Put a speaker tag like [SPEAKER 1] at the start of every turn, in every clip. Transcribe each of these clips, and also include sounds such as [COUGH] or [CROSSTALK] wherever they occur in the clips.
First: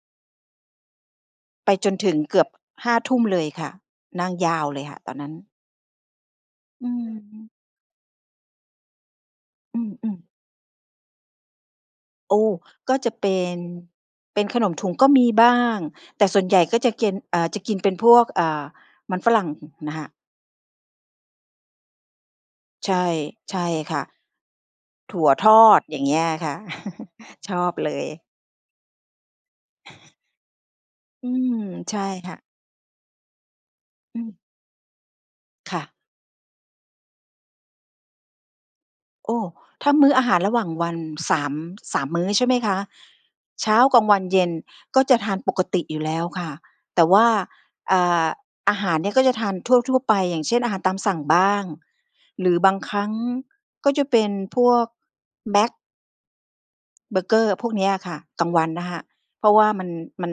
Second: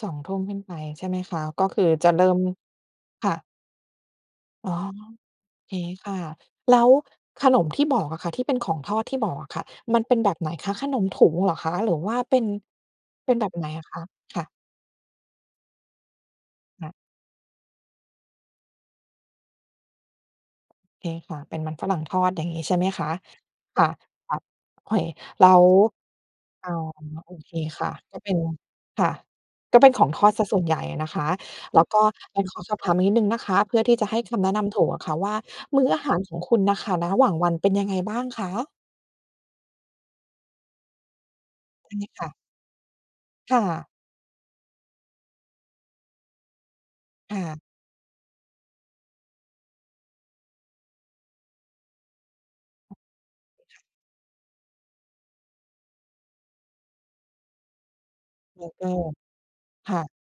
[SPEAKER 1] 2 ทุ่มขึ้นไปใช่ไหมคะ? ก็
[SPEAKER 2] ไป
[SPEAKER 1] คือ
[SPEAKER 2] จน
[SPEAKER 1] จ
[SPEAKER 2] ถ
[SPEAKER 1] ะ
[SPEAKER 2] ึง
[SPEAKER 1] เริ่
[SPEAKER 2] เก
[SPEAKER 1] ม
[SPEAKER 2] ือบ 5 ทุ่ม
[SPEAKER 1] ค่
[SPEAKER 2] เ
[SPEAKER 1] ะ
[SPEAKER 2] ลยค่ะ นั่งยาว
[SPEAKER 1] อ๋อ
[SPEAKER 2] เลยค่ะตอนนั้น
[SPEAKER 1] เคค่ะ แล้
[SPEAKER 2] อื
[SPEAKER 1] ว
[SPEAKER 2] อฮ
[SPEAKER 1] ข
[SPEAKER 2] ึ
[SPEAKER 1] นมที่บอกอะค่ะ ที่เป็นของทอดที่บอกอะค่ะ
[SPEAKER 2] อื
[SPEAKER 1] มันเป็
[SPEAKER 2] ม
[SPEAKER 1] น
[SPEAKER 2] ๆ
[SPEAKER 1] แบบไหนคะ? ขนมถุงเหรอคะ? หรือว่า
[SPEAKER 2] โ
[SPEAKER 1] เ
[SPEAKER 2] อ
[SPEAKER 1] ป็
[SPEAKER 2] ้!
[SPEAKER 1] น
[SPEAKER 2] ก็จะเป
[SPEAKER 1] เป็น
[SPEAKER 2] ็
[SPEAKER 1] แบบ
[SPEAKER 2] น
[SPEAKER 1] ไหนอะคะ?
[SPEAKER 2] เ
[SPEAKER 1] ค
[SPEAKER 2] ป
[SPEAKER 1] ่
[SPEAKER 2] ็น
[SPEAKER 1] ะ
[SPEAKER 2] ขนมถุงก็มีบ้าง แต่ส่วนใหญ่ก็
[SPEAKER 1] ค่
[SPEAKER 2] จ
[SPEAKER 1] ะ
[SPEAKER 2] ะเก็น อ่า จะกินเป็นพวก อ่า มันฝรั่ง ฮึ น่ะค่ะ
[SPEAKER 1] เคค่ะ เป็นมันฝรั่งทอดอย่างงี้ใช่ไหม
[SPEAKER 2] ใช่
[SPEAKER 1] คะ?
[SPEAKER 2] ใช่
[SPEAKER 1] ค่ะ
[SPEAKER 2] ค่ะ
[SPEAKER 1] แบบ เคว
[SPEAKER 2] ถั่วท
[SPEAKER 1] แล้
[SPEAKER 2] อ
[SPEAKER 1] ว
[SPEAKER 2] ดอย่างเงี้ยอะค่ะ
[SPEAKER 1] อ๋อ โอ
[SPEAKER 2] [CHUCKLES]
[SPEAKER 1] เ
[SPEAKER 2] ช
[SPEAKER 1] ค
[SPEAKER 2] อบ
[SPEAKER 1] ค
[SPEAKER 2] เ
[SPEAKER 1] ่
[SPEAKER 2] ล
[SPEAKER 1] ะ ก็
[SPEAKER 2] ย
[SPEAKER 1] เป็น ค่ะ ก็เป็นของทอดเสียส่วนใหญ่อะนะค
[SPEAKER 2] อ
[SPEAKER 1] ะ
[SPEAKER 2] ืม
[SPEAKER 1] แล้ว
[SPEAKER 2] ใช
[SPEAKER 1] ก็
[SPEAKER 2] ่ค่
[SPEAKER 1] อ
[SPEAKER 2] ะ
[SPEAKER 1] ยากขอสอบถามอีกนิดหนึ่งนะคะ เพื่อที่จะให
[SPEAKER 2] อ
[SPEAKER 1] ้
[SPEAKER 2] ื
[SPEAKER 1] ค
[SPEAKER 2] ม
[SPEAKER 1] ำแนะนำถูกอะค่ะว่า
[SPEAKER 2] ค
[SPEAKER 1] ม
[SPEAKER 2] ่
[SPEAKER 1] ื้
[SPEAKER 2] ะ
[SPEAKER 1] ออาหารของคุณน่ะค่ะ นะหว่างวันเป็นยังไงบ้างคะ?
[SPEAKER 2] โอ้! ถ้ามื้ออาหารระหว่างวัน 3- 3
[SPEAKER 1] [UNINTELLIGIBLE]
[SPEAKER 2] ม
[SPEAKER 1] ค
[SPEAKER 2] ื้
[SPEAKER 1] ่
[SPEAKER 2] อ
[SPEAKER 1] ะ
[SPEAKER 2] ใช่ไหมคะ?
[SPEAKER 1] ค่
[SPEAKER 2] เช้า
[SPEAKER 1] ะ
[SPEAKER 2] กลางวัน เย็น ก็จะทานปกติอยู่แล้วค่ะ แต่ว่า
[SPEAKER 1] ค่ะ
[SPEAKER 2] อ่า อาหารเนี่ยก็จะทานทั่ว ๆ ไป อย่างเช่น อาหารตามสั่งบ้าง หรือบางครั้ง
[SPEAKER 1] ค่ะ
[SPEAKER 2] ก็จะเป็นพวกแมค เบอร์เกอร์ พวกเนี้ยอะค่ะ กลางว
[SPEAKER 1] เบ
[SPEAKER 2] ัน
[SPEAKER 1] อร์เก
[SPEAKER 2] นะค
[SPEAKER 1] อร
[SPEAKER 2] ะ
[SPEAKER 1] ์
[SPEAKER 2] เพราะว่ามัน
[SPEAKER 1] ค่ะ
[SPEAKER 2] มัน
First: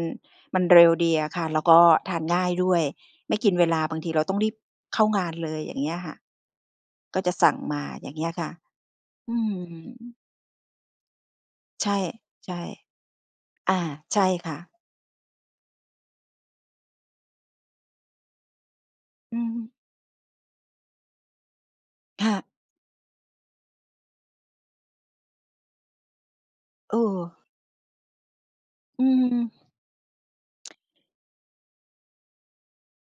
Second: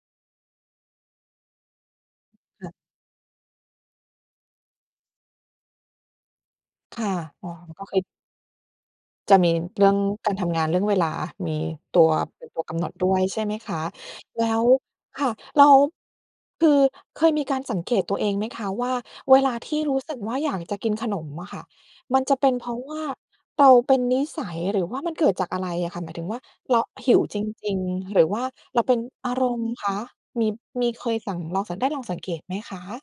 [SPEAKER 2] มันเร็วดีอะค่ะ แล้วก็ทานง่าย
[SPEAKER 1] ค
[SPEAKER 2] ด
[SPEAKER 1] ่
[SPEAKER 2] ้
[SPEAKER 1] ะ
[SPEAKER 2] วยไม่กินเวลา บางทีเราต้องรีบเข้างานเลย อย่างเงี้ยอะค่ะ
[SPEAKER 1] ค่ะ
[SPEAKER 2] ก็จะ
[SPEAKER 1] อ๋
[SPEAKER 2] ส
[SPEAKER 1] อ
[SPEAKER 2] ั่งม
[SPEAKER 1] ก
[SPEAKER 2] า
[SPEAKER 1] ็เคย
[SPEAKER 2] อย่างเงี้ยค่ะ อ
[SPEAKER 1] จะ
[SPEAKER 2] ื
[SPEAKER 1] มี เรื่อง
[SPEAKER 2] ม
[SPEAKER 1] การทำงาน เรื่องเวลา มี
[SPEAKER 2] ใช่
[SPEAKER 1] ตัว เป็
[SPEAKER 2] ใ
[SPEAKER 1] น
[SPEAKER 2] ช่
[SPEAKER 1] ตัวกำหนดด้วยใช่ไหม
[SPEAKER 2] อ
[SPEAKER 1] ค
[SPEAKER 2] ่า
[SPEAKER 1] ะ?
[SPEAKER 2] ใช่
[SPEAKER 1] แล
[SPEAKER 2] ค่
[SPEAKER 1] ้ว
[SPEAKER 2] ะ
[SPEAKER 1] ค่ะ แล้ว คือเคยมีการสังเกตตัวเองไหมคะว่า
[SPEAKER 2] อ
[SPEAKER 1] เ
[SPEAKER 2] ื
[SPEAKER 1] วลา
[SPEAKER 2] ม
[SPEAKER 1] ที่รู้สึกว่า อยากจะกินขนมอะค่ะ มัน
[SPEAKER 2] ค่
[SPEAKER 1] จะ
[SPEAKER 2] ะ
[SPEAKER 1] เป็นเพราะว่า เราเป็นนิสัย หรือว่ามันเกิดจากอะไรอะค่ะ? หมายถึงว่าเรา
[SPEAKER 2] เ
[SPEAKER 1] หิวจ
[SPEAKER 2] ออ
[SPEAKER 1] ริง ๆ หรือว่าเราเป็น
[SPEAKER 2] อื
[SPEAKER 1] อา
[SPEAKER 2] ม
[SPEAKER 1] ร
[SPEAKER 2] [TSK]
[SPEAKER 1] มณ์คะ? มี มีเคยสั่ง ลองสั่ง ได้ลองสังเกตไหมคะ?